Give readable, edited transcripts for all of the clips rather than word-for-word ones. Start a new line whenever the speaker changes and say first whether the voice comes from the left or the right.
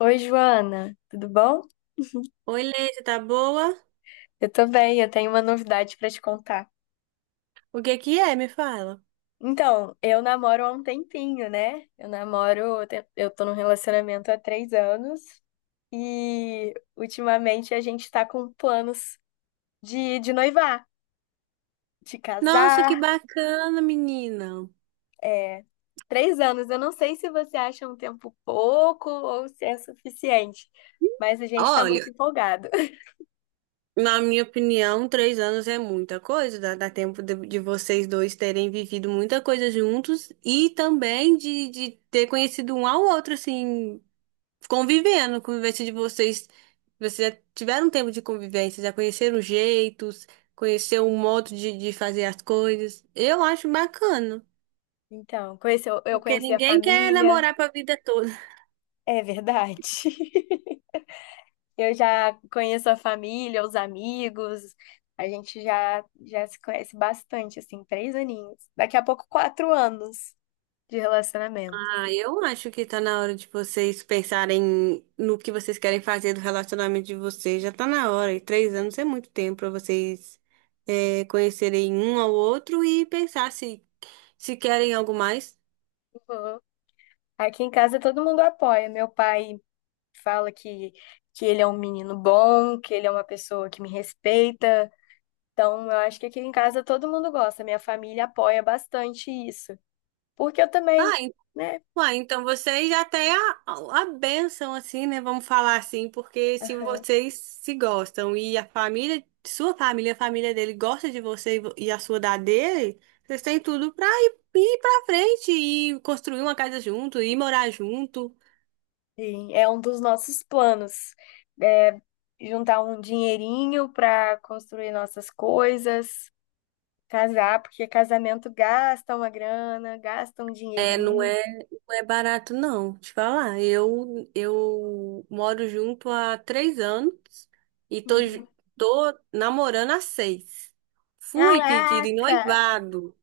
left: Oi, Joana, tudo bom?
right: Oi, Leite, tá boa?
left: Eu tô bem, eu tenho uma novidade pra te contar.
right: O que que é? Me fala.
left: Então, eu namoro há um tempinho, né? Eu namoro, eu te- eu tô num relacionamento há 3 anos e ultimamente a gente tá com planos de noivar, de
right: Nossa, que
left: casar.
right: bacana, menina.
left: É, 3 anos, eu não sei se você acha um tempo pouco ou se é suficiente, mas a gente tá
right: Olha,
left: muito empolgado.
right: na minha opinião, 3 anos é muita coisa. Dá tempo de vocês dois terem vivido muita coisa juntos e também de ter conhecido um ao outro, assim, convivendo, convivência de vocês. Vocês já tiveram tempo de convivência, já conheceram jeitos, conheceram um modo de fazer as coisas. Eu acho bacana,
left: Então, eu
right: porque
left: conheci a
right: ninguém quer
left: família,
right: namorar pra vida toda.
left: é verdade. Eu já conheço a família, os amigos, a gente já se conhece bastante, assim, 3 aninhos. Daqui a pouco, 4 anos de relacionamento.
right: Ah, eu acho que tá na hora de vocês pensarem no que vocês querem fazer do relacionamento de vocês. Já tá na hora, e 3 anos é muito tempo pra vocês conhecerem um ao outro e pensar se querem algo mais.
left: Uhum. Aqui em casa todo mundo apoia. Meu pai fala que ele é um menino bom, que ele é uma pessoa que me respeita. Então, eu acho que aqui em casa todo mundo gosta. Minha família apoia bastante isso. Porque eu também,
right: Ah,
left: né?
right: ué, então vocês já têm a bênção, assim, né? Vamos falar assim, porque se vocês se gostam e a família, sua família, a família dele gosta de você e e a sua da dele, vocês têm tudo pra ir pra frente e construir uma casa junto, e morar junto.
left: Sim, é um dos nossos planos. É juntar um dinheirinho para construir nossas coisas, casar, porque casamento gasta uma grana, gasta um
right: É, não
left: dinheirinho.
right: é, não é barato, não, te falar. Eu moro junto há 3 anos e
left: Uhum.
right: tô namorando há seis. Fui pedir em
left: Caraca!
right: noivado.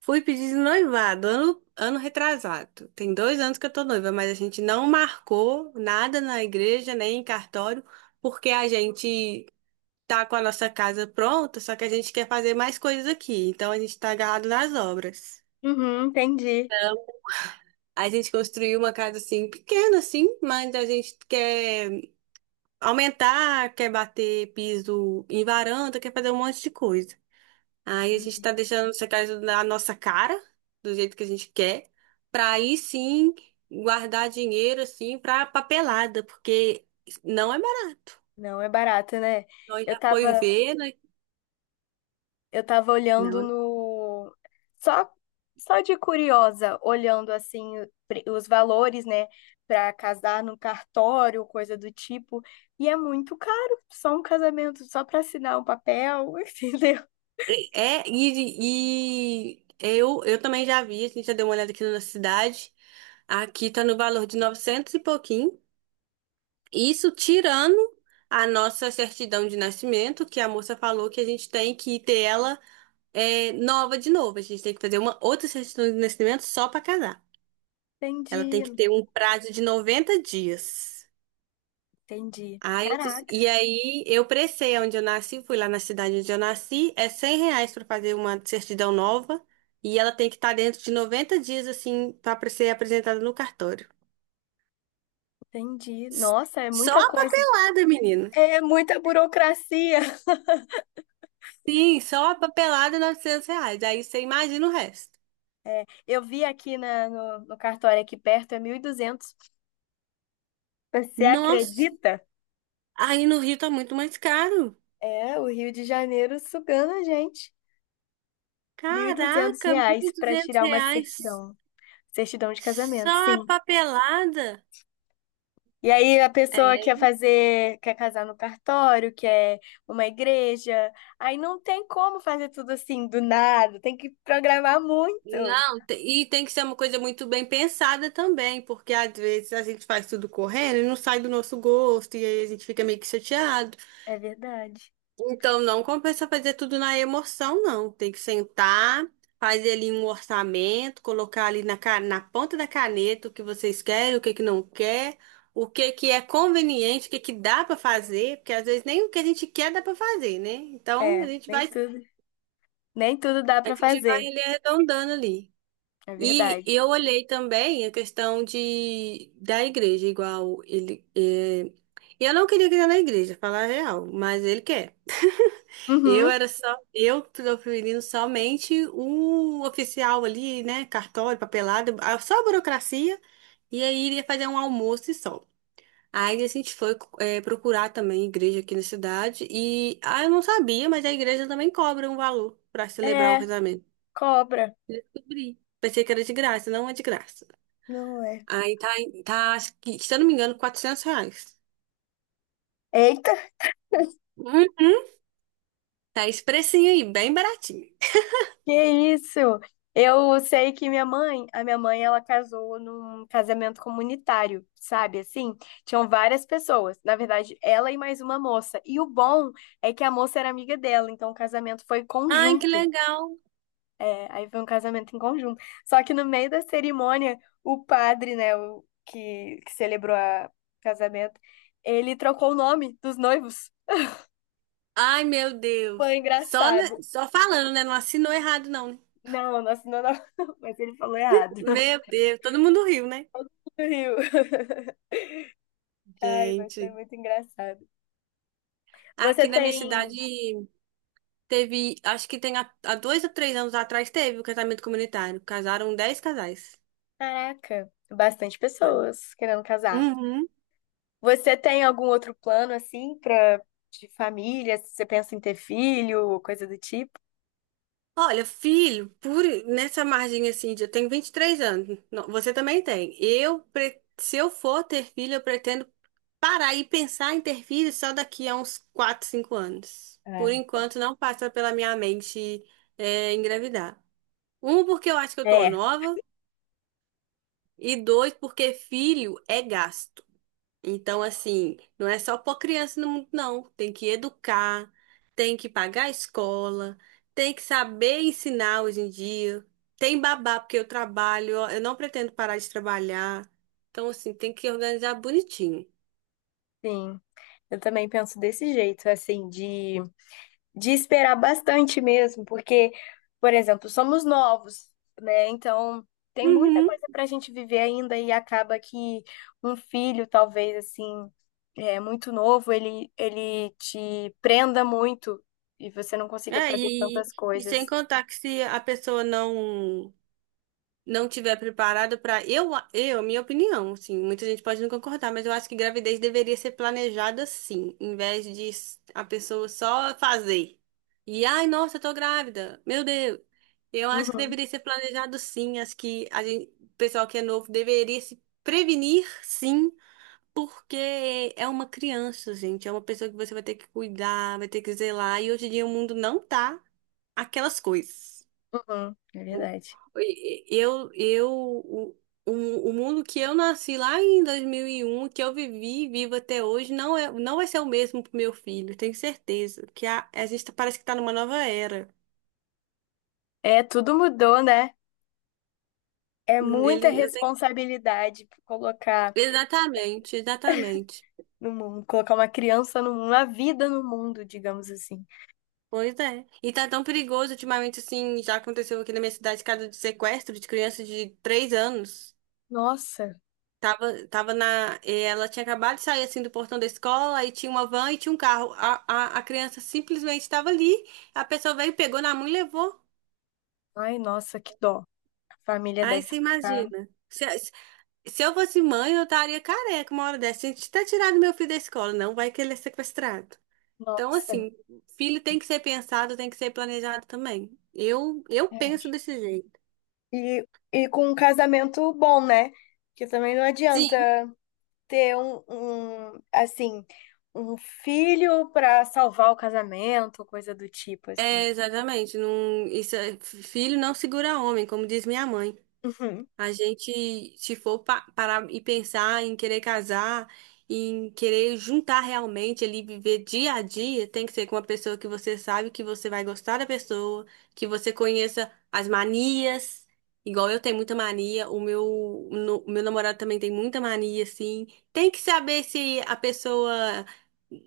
right: Fui pedir de noivado, ano retrasado. Tem 2 anos que eu tô noiva, mas a gente não marcou nada na igreja, nem em cartório, porque a gente tá com a nossa casa pronta, só que a gente quer fazer mais coisas aqui. Então a gente tá agarrado nas obras.
left: Uhum, entendi.
right: Então a gente construiu uma casa assim, pequena assim, mas a gente quer aumentar, quer bater piso em varanda, quer fazer um monte de coisa. Aí a gente tá
left: Entendi.
right: deixando secar isso na nossa cara, do jeito que a gente quer, pra aí sim guardar dinheiro assim pra papelada, porque não é
left: Não é barato, né?
right: maravilhoso,
left: Eu
right: já foi
left: tava
right: ver, né?
left: Eu tava olhando
right: Não.
left: no. Só, só de curiosa, olhando assim os valores, né, pra casar no cartório, coisa do tipo. E é muito caro, só um casamento, só pra assinar um papel, entendeu?
right: É, e eu também já vi, a gente já deu uma olhada aqui na nossa cidade. Aqui tá no valor de 900 e pouquinho. Isso tirando a nossa certidão de nascimento, que a moça falou que a gente tem que ter ela é nova de novo. A gente tem que fazer uma outra certidão de nascimento só para casar. Ela tem
left: Entendi,
right: que ter um prazo de 90 dias.
left: entendi.
right: Aí eu disse-
left: Caraca,
right: e aí eu pressei onde eu nasci, fui lá na cidade onde eu nasci, é R$ 100 para fazer uma certidão nova e ela tem que estar dentro de 90 dias assim para ser apresentada no cartório.
left: entendi.
right: S-
left: Nossa, é
right: Só
left: muita
right: a
left: coisa.
right: papelada, menina.
left: É muita burocracia.
right: Sim, só a papelada R$ 900. Aí você imagina o resto.
left: É, eu vi aqui na, no, no cartório aqui perto, é 1.200. Você
right: Nossa,
left: acredita?
right: aí no Rio tá muito mais caro.
left: É, o Rio de Janeiro sugando a gente. mil e duzentos
right: Caraca, mil
left: reais
right: e
left: para
right: duzentos
left: tirar uma
right: reais
left: certidão. Certidão de casamento,
right: só a
left: sim.
right: papelada.
left: E aí a pessoa quer fazer, quer casar no cartório, quer uma igreja. Aí não tem como fazer tudo assim do nada, tem que programar muito.
right: Não, e tem que ser uma coisa muito bem pensada também, porque às vezes a gente faz tudo correndo e não sai do nosso gosto, e aí a gente fica meio que chateado.
left: É verdade.
right: Então, não compensa fazer tudo na emoção, não. Tem que sentar, fazer ali um orçamento, colocar ali na ponta da caneta o que vocês querem, o que que não quer, o que que é conveniente, o que que dá para fazer, porque às vezes nem o que a gente quer dá para fazer, né? Então,
left: É, nem tudo, nem tudo dá
right: a
left: para
right: gente vai
left: fazer.
right: ali arredondando ali.
left: É
right: E
left: verdade.
right: eu olhei também a questão de, da igreja, igual ele. Eu não queria criar na igreja, falar a real, mas ele quer. Eu
left: Uhum.
right: era só, eu proferindo somente o oficial ali, né? Cartório, papelada, só a burocracia, e aí iria fazer um almoço e só. Aí a gente foi procurar também igreja aqui na cidade, e ah, eu não sabia, mas a igreja também cobra um valor para celebrar o
left: É,
right: casamento.
left: cobra.
right: Descobri. Pensei que era de graça, não é de graça.
left: Não é.
right: Aí tá, tá, acho que, se eu não me engano, R$ 400.
left: Eita.
right: Uhum. Tá esse precinho aí, bem baratinho.
left: Que isso? Eu sei que minha mãe, a minha mãe, ela casou num casamento comunitário, sabe? Assim, tinham várias pessoas. Na verdade, ela e mais uma moça. E o bom é que a moça era amiga dela, então o casamento foi
right: Ai, que
left: conjunto.
right: legal.
left: É, aí foi um casamento em conjunto. Só que no meio da cerimônia, o padre, né, o que celebrou o casamento, ele trocou o nome dos noivos.
right: Ai, meu
left: Foi
right: Deus. Só,
left: engraçado.
right: só falando, né? Não assinou errado, não. Né?
left: Não, nossa, não, não, mas ele falou errado.
right: Meu Deus, todo mundo riu, né?
left: Rio. Ai, mas foi
right: Gente,
left: muito engraçado. Você
right: aqui na minha cidade
left: tem,
right: teve, acho que tem há 2 ou 3 anos atrás teve o casamento comunitário. Casaram 10 casais.
left: caraca, bastante
right: Olha.
left: pessoas querendo casar.
right: Uhum.
left: Você tem algum outro plano assim para de família? Se você pensa em ter filho ou coisa do tipo?
right: Olha, filho, por nessa margem assim, eu tenho 23 anos. Não, você também tem. Se eu for ter filho, eu pretendo parar e pensar em ter filho só daqui a uns 4, 5 anos. Por
left: É.
right: enquanto, não passa pela minha mente, engravidar. Um, porque eu acho que eu tô
left: É,
right: nova, e dois, porque filho é gasto. Então, assim, não é só pôr criança no mundo, não. Tem que educar, tem que pagar a escola, tem que saber ensinar hoje em dia. Tem babá, porque eu trabalho, ó, eu não pretendo parar de trabalhar. Então, assim, tem que organizar bonitinho.
left: sim. Eu também penso desse jeito, assim, de esperar bastante mesmo, porque, por exemplo, somos novos, né? Então, tem muita
right: Uhum.
left: coisa para a gente viver ainda e acaba que um filho, talvez assim, é muito novo, ele te prenda muito e você não consiga
right: É,
left: fazer
right: e,
left: tantas
right: e sem
left: coisas.
right: contar que se a pessoa não tiver preparado para minha opinião, assim, muita gente pode não concordar, mas eu acho que gravidez deveria ser planejada sim, em vez de a pessoa só fazer. E ai, nossa, eu tô grávida. Meu Deus. Eu acho que
left: Uhum,
right: deveria ser planejado sim, acho que a gente, o pessoal que é novo deveria se prevenir sim, porque é uma criança, gente, é uma pessoa que você vai ter que cuidar, vai ter que zelar, e hoje em dia o mundo não tá aquelas coisas.
left: uhum, é
right: O-
left: verdade.
right: e- eu, o mundo que eu nasci lá em 2001 que eu vivi e vivo até hoje, não é, não vai ser o mesmo pro meu filho, tenho certeza. Que a gente parece que tá numa nova era.
left: É, tudo mudou, né? É muita
right: Ele, eu tenho...
left: responsabilidade colocar
right: Exatamente, exatamente.
left: no mundo, colocar uma criança no mundo, uma vida no mundo, digamos assim.
right: Pois é. E tá tão perigoso ultimamente, assim, já aconteceu aqui na minha cidade, caso de sequestro de crianças de 3 anos.
left: Nossa.
right: Tava, tava na. E Ela tinha acabado de sair assim do portão da escola, aí tinha uma van e tinha um carro. A criança simplesmente estava ali, a pessoa veio, pegou na mão e levou.
left: Ai, nossa, que dó. A família
right: Aí
left: deve
right: você
left: ficar.
right: imagina. Se eu fosse mãe, eu estaria careca uma hora dessa. Gente, tá tirando meu filho da escola, não vai que ele é sequestrado. Então,
left: Nossa.
right: assim, filho tem que ser pensado, tem que ser planejado também. Eu
left: É.
right: penso desse jeito.
left: E, e com um casamento bom, né? Porque também não adianta
right: Sim,
left: ter assim, um filho pra salvar o casamento, coisa do tipo, assim.
right: é, exatamente. Não, isso, filho não segura homem, como diz minha mãe.
left: Uhum.
right: A gente, se for parar e pensar em querer casar, em querer juntar realmente ali, viver dia a dia, tem que ser com uma pessoa que você sabe que você vai gostar da pessoa, que você conheça as manias. Igual eu tenho muita mania, o meu, o meu namorado também tem muita mania, assim. Tem que saber se a pessoa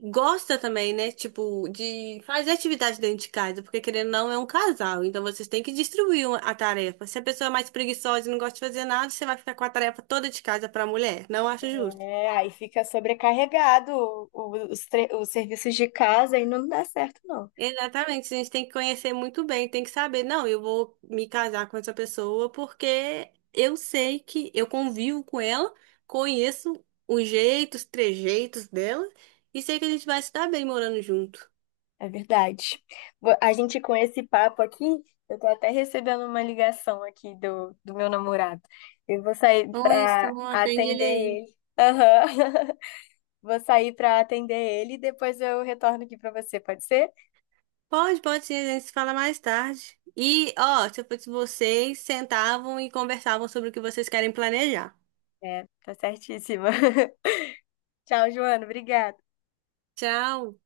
right: gosta também, né? Tipo, de fazer atividade dentro de casa, porque querendo ou não, é um casal. Então vocês têm que distribuir a tarefa. Se a pessoa é mais preguiçosa e não gosta de fazer nada, você vai ficar com a tarefa toda de casa para a mulher. Não acho justo.
left: É, aí fica sobrecarregado os serviços de casa e não dá certo, não.
right: Exatamente, a gente tem que conhecer muito bem, tem que saber, não, eu vou me casar com essa pessoa porque eu sei que eu convivo com ela, conheço os jeitos, trejeitos dela e sei que a gente vai se dar bem morando junto.
left: É verdade. A gente com esse papo aqui, eu tô até recebendo uma ligação aqui do meu namorado. Eu vou sair
right: Olha só,
left: pra
right: atende ele
left: atender
right: aí.
left: ele. Aham. Vou sair pra atender ele e depois eu retorno aqui pra você, pode ser?
right: Pode, pode sim, a gente se fala mais tarde. E, ó, se eu fosse vocês, sentavam e conversavam sobre o que vocês querem planejar.
left: É, tá certíssima. Tchau, Joana. Obrigada.
right: Tchau!